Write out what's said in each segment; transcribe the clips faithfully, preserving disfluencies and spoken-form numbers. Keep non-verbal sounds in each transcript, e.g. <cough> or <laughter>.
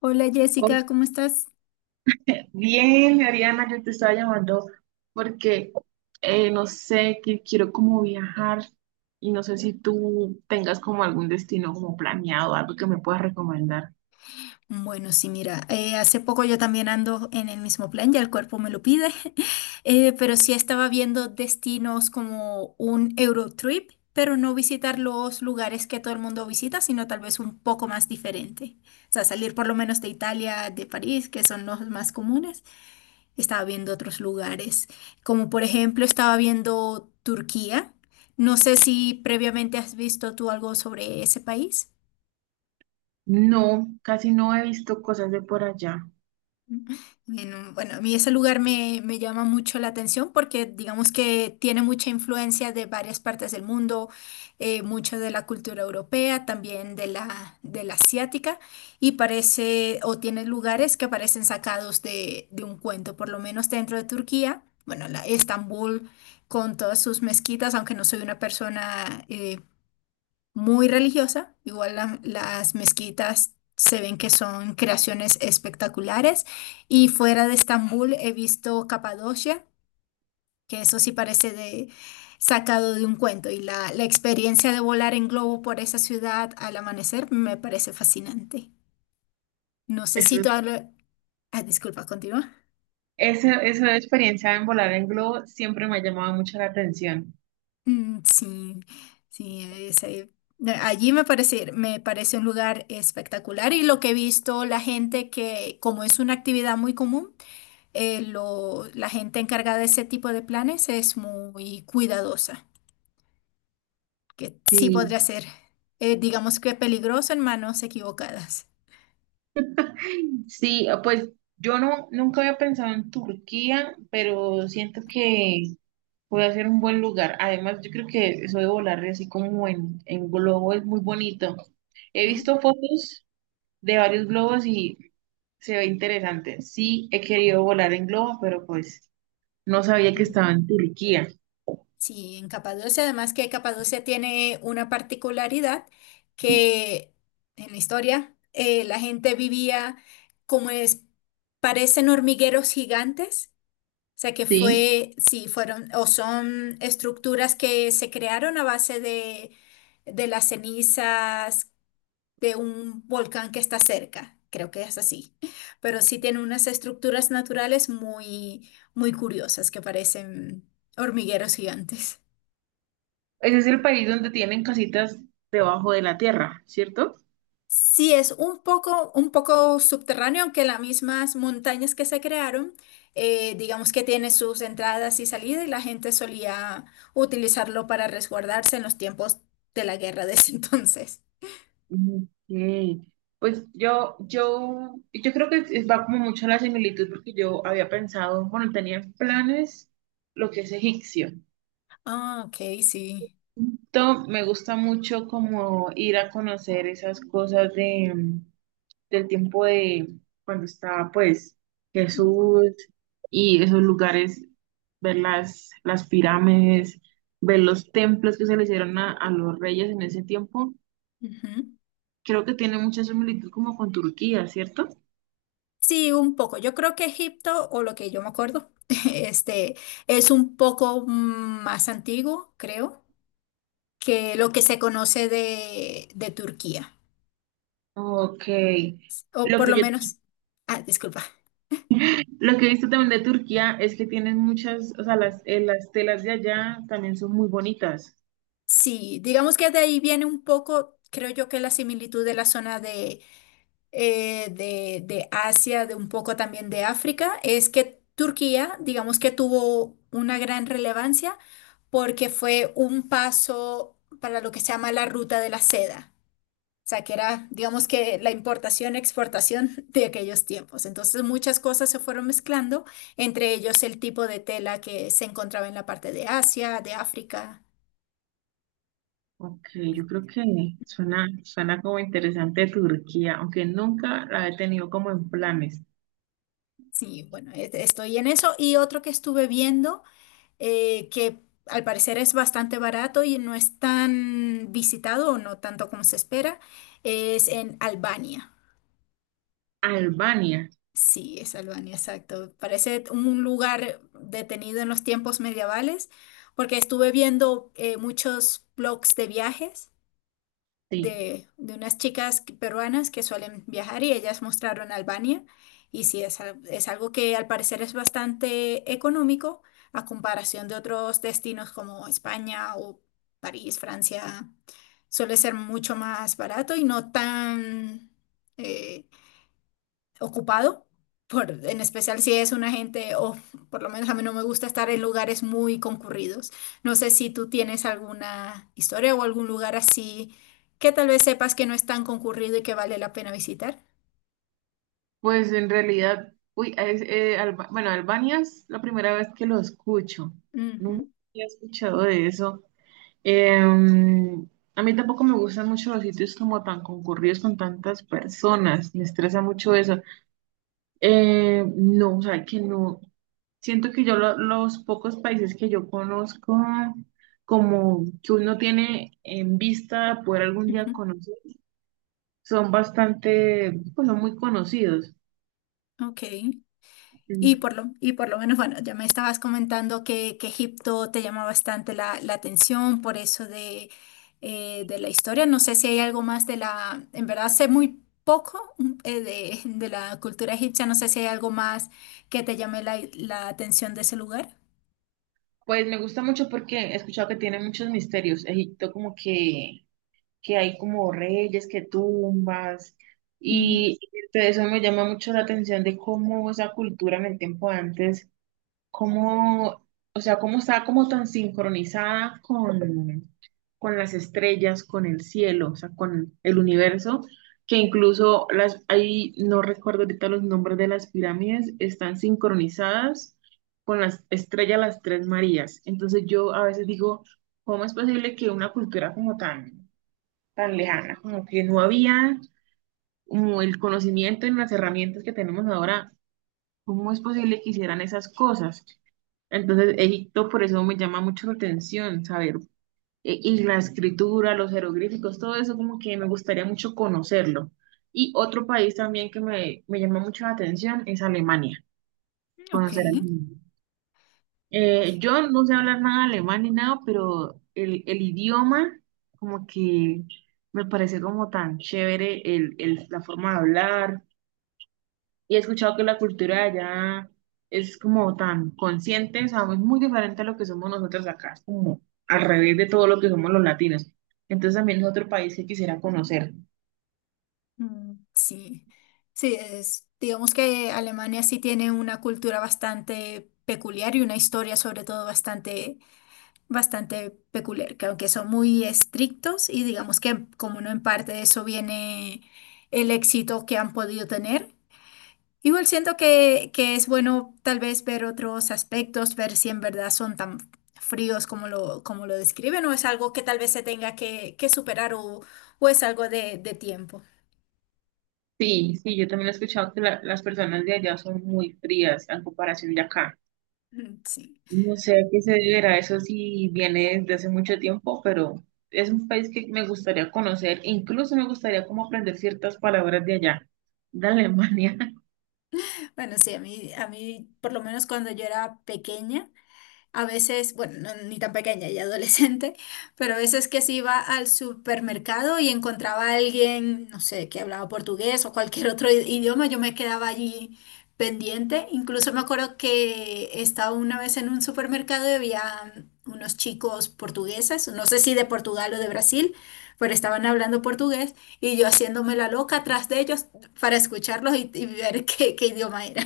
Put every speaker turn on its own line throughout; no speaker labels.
Hola
Oh,
Jessica, ¿cómo estás?
bien, Ariana, yo te estaba llamando porque eh, no sé, que quiero como viajar y no sé si tú tengas como algún destino como planeado, algo que me puedas recomendar.
Bueno, sí, mira, eh, hace poco yo también ando en el mismo plan, ya el cuerpo me lo pide, <laughs> eh, pero sí estaba viendo destinos como un Eurotrip, pero no visitar los lugares que todo el mundo visita, sino tal vez un poco más diferente. O sea, salir por lo menos de Italia, de París, que son los más comunes. Estaba viendo otros lugares, como por ejemplo estaba viendo Turquía. No sé si previamente has visto tú algo sobre ese país.
No, casi no he visto cosas de por allá.
En un- bueno, a mí ese lugar me, me llama mucho la atención porque digamos que tiene mucha influencia de varias partes del mundo, eh, mucho de la cultura europea, también de la, de la asiática, y parece, o tiene lugares que parecen sacados de, de un cuento, por lo menos dentro de Turquía, bueno, la Estambul con todas sus mezquitas, aunque no soy una persona eh, muy religiosa. Igual la- las mezquitas se ven que son creaciones espectaculares. Y fuera de Estambul he visto Capadocia, que eso sí parece de, sacado de un cuento. Y la, la experiencia de volar en globo por esa ciudad al amanecer me parece fascinante. No sé si
Eso,
tú hablo- ah, disculpa, continúa.
esa, esa experiencia en volar en globo siempre me ha llamado mucho la atención.
Mm, sí, sí, es, eh, allí me parece, me parece un lugar espectacular y lo que he visto, la gente que, como es una actividad muy común, eh, lo, la gente encargada de ese tipo de planes es muy cuidadosa, que sí podría
Sí.
ser, eh, digamos que peligroso en manos equivocadas.
Sí, pues yo no, nunca había pensado en Turquía, pero siento que puede ser un buen lugar. Además, yo creo que eso de volar así como en, en globo es muy bonito. He visto fotos de varios globos y se ve interesante. Sí, he querido volar en globo, pero pues no sabía que
¿Mm?
estaba en Turquía.
Sí, en Capadocia, además que Capadocia tiene una particularidad que en la historia eh, la gente vivía como es, parecen hormigueros gigantes, o sea que
Sí,
fue, sí, fueron o son estructuras que se crearon a base de, de las cenizas de un volcán que está cerca, creo que es así, pero sí tiene unas estructuras naturales muy, muy curiosas que parecen hormigueros gigantes.
ese es el país donde tienen casitas debajo de la tierra, ¿cierto?
Sí, es un poco, un poco subterráneo, aunque las mismas montañas que se crearon, eh, digamos que tiene sus entradas y salidas y la gente solía utilizarlo para resguardarse en los tiempos de la guerra de ese <laughs> entonces.
Ok. Pues yo, yo, yo creo que es- va como mucho a la similitud porque yo había pensado, bueno, tenía en planes lo que es egipcio.
Ah, ok, sí.
Entonces, me gusta mucho como ir a conocer esas cosas de, del tiempo de cuando estaba pues
Mm,
Jesús y esos lugares, ver las, las pirámides, ver los templos que se le hicieron a, a los reyes en ese tiempo.
ujú.
Creo que tiene mucha similitud como con Turquía, ¿cierto?
Sí, un poco. Yo creo que Egipto, o lo que yo me acuerdo, <laughs> este, es un poco más antiguo, creo, que lo que se conoce de, de Turquía,
Ok.
o
Lo
por
que
lo
yo,
menos, ah, disculpa.
lo que he visto también de Turquía es que tienen muchas, o sea, las, eh, las telas de allá también son muy bonitas.
Sí, digamos que de ahí viene un poco, creo yo que la similitud de la zona de, eh, de, de Asia, de un poco también de África, es que Turquía, digamos que tuvo una gran relevancia porque fue un paso para lo que se llama la ruta de la seda. O sea, que era, digamos que la importación, exportación <laughs> de aquellos tiempos. Entonces muchas cosas se fueron mezclando, entre ellos el tipo de tela que se encontraba en la parte de Asia, de África.
Ok, yo creo que suena, suena como interesante Turquía, aunque nunca la he tenido como en planes.
Sí, bueno, e- estoy en eso. Y otro que estuve viendo, eh, que al parecer es bastante barato y no es tan visitado o no tanto como se espera, es en Albania.
Albania,
Sí, es Albania, exacto. Parece un lugar detenido en los tiempos medievales, porque estuve viendo eh, muchos blogs de viajes.
sí.
de, de unas chicas que- peruanas que suelen viajar y ellas mostraron Albania. Y sí, es, al- es algo que al parecer es bastante económico a comparación de otros destinos como España o París, Francia. Suele ser mucho más barato y no tan, eh, ocupado, por, en especial si es una gente, o por lo menos a mí no me gusta estar en lugares muy concurridos. No sé si tú tienes alguna historia o algún lugar así que tal vez sepas que no es tan concurrido y que vale la pena visitar.
Pues en realidad, uy, es, eh, Alba- bueno, Albania es la primera vez que lo escucho. Nunca
Ujú,
había escuchado de eso. Em, a mí tampoco me gustan mucho los sitios como tan concurridos con tantas personas, me estresa mucho eso. Eh, no, o sea, que no, siento que yo lo- los pocos países que yo conozco, como que uno tiene en vista poder algún día
ujú,
conocer, son bastante, pues son muy conocidos.
ok. Y
Mm.
por lo, y por lo menos, bueno, ya me estabas comentando que, que Egipto te llama bastante la, la atención por eso de, eh, de la historia. No sé si hay algo más de la, en verdad sé muy poco mm, eh, de, de la cultura egipcia, no sé si hay algo más que te llame la, la atención de ese lugar.
Pues me gusta mucho porque he escuchado que tiene muchos misterios. Egipto como que que hay como reyes, que tumbas,
Mm,
y eso me llama mucho la atención de cómo esa cultura en el tiempo de antes, cómo, o sea, cómo estaba como tan sincronizada con, con las estrellas, con el cielo, o sea, con el universo, que incluso las, ahí no recuerdo ahorita los nombres de las pirámides, están sincronizadas con las estrellas, las tres Marías. Entonces yo a veces digo, ¿cómo es posible que una cultura como tan tan lejana, como que no había como el conocimiento en las herramientas que tenemos ahora, cómo es posible que hicieran esas cosas? Entonces, Egipto por eso me llama mucho la atención saber, e- y la escritura, los jeroglíficos, todo eso como que me gustaría mucho conocerlo. Y otro país también que me, me llama mucho la atención es Alemania,
ok,
conocer Alemania. Eh, yo no sé hablar nada alemán ni nada, pero el, el idioma como que me parece como tan chévere el, el- la forma de hablar. Y he escuchado que la cultura de allá es como tan consciente, o sea, es muy diferente a lo que somos nosotros acá, es como al revés de todo lo que somos los latinos. Entonces también es otro país que quisiera conocer.
mm, sí, sí, es, digamos que Alemania sí tiene una cultura bastante peculiar y una historia sobre todo bastante bastante peculiar, que aunque son muy estrictos y digamos que como no en parte de eso viene el éxito que han podido tener, igual siento que, que es bueno tal vez ver otros aspectos, ver si en verdad son tan fríos como lo, como lo describen o es algo que tal vez se tenga que, que superar o, o es algo de, de tiempo. <laughs>
Sí, sí, yo también he escuchado que la- las personas de allá son muy frías en comparación de acá.
Mm, sí,
No sé a qué se deberá, eso sí viene desde hace mucho tiempo, pero es un país que me gustaría conocer, e incluso me gustaría como aprender ciertas palabras de allá, de Alemania. <laughs>
bueno, sí, a mí, a mí, por lo menos cuando yo era pequeña, a veces, bueno, no- ni tan pequeña y adolescente, <laughs> pero a veces que sí iba al supermercado y encontraba a alguien, no sé, que hablaba portugués o cualquier <laughs> otro i- idioma, yo me quedaba allí pendiente. Incluso me acuerdo que estaba una vez en un supermercado y había mm, unos chicos portugueses, no sé si de Portugal o de Brasil, pero estaban hablando portugués y yo haciéndome la loca atrás de ellos para escucharlos y, y ver <laughs> qué, qué idioma era.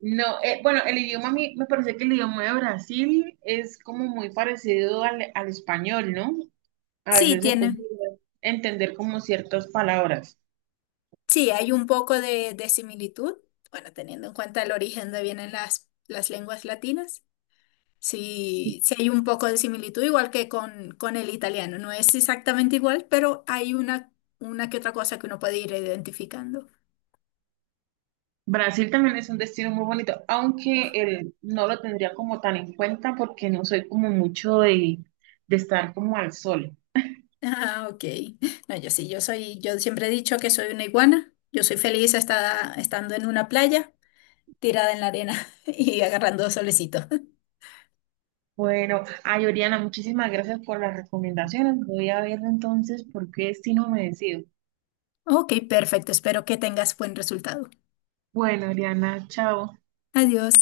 No, eh, bueno, el idioma a mí me parece que el idioma de Brasil es como muy parecido al, al español, ¿no? A
Sí,
veces se puede
tienen.
entender como ciertas palabras.
Sí, hay un poco de, de similitud, bueno, teniendo en cuenta el origen de vienen las, las lenguas latinas. Sí, sí hay un poco de similitud, igual que con, con el italiano. No es exactamente igual, pero hay una, una que otra cosa que uno puede ir identificando. <laughs>
Brasil también es un destino muy bonito, aunque el, no lo tendría como tan en cuenta porque no soy como mucho de, de estar como al sol.
Ah, ok. No, yo sí, yo soy, yo siempre he dicho que soy una iguana. Yo soy feliz esta- estando en una playa, tirada en la arena <laughs> y agarrando solecito.
Bueno, ay, Oriana, muchísimas gracias por las recomendaciones. Voy a ver entonces por qué si no me decido.
Ok, perfecto. Espero que tengas buen resultado.
Bueno, Oriana, chao.
Adiós.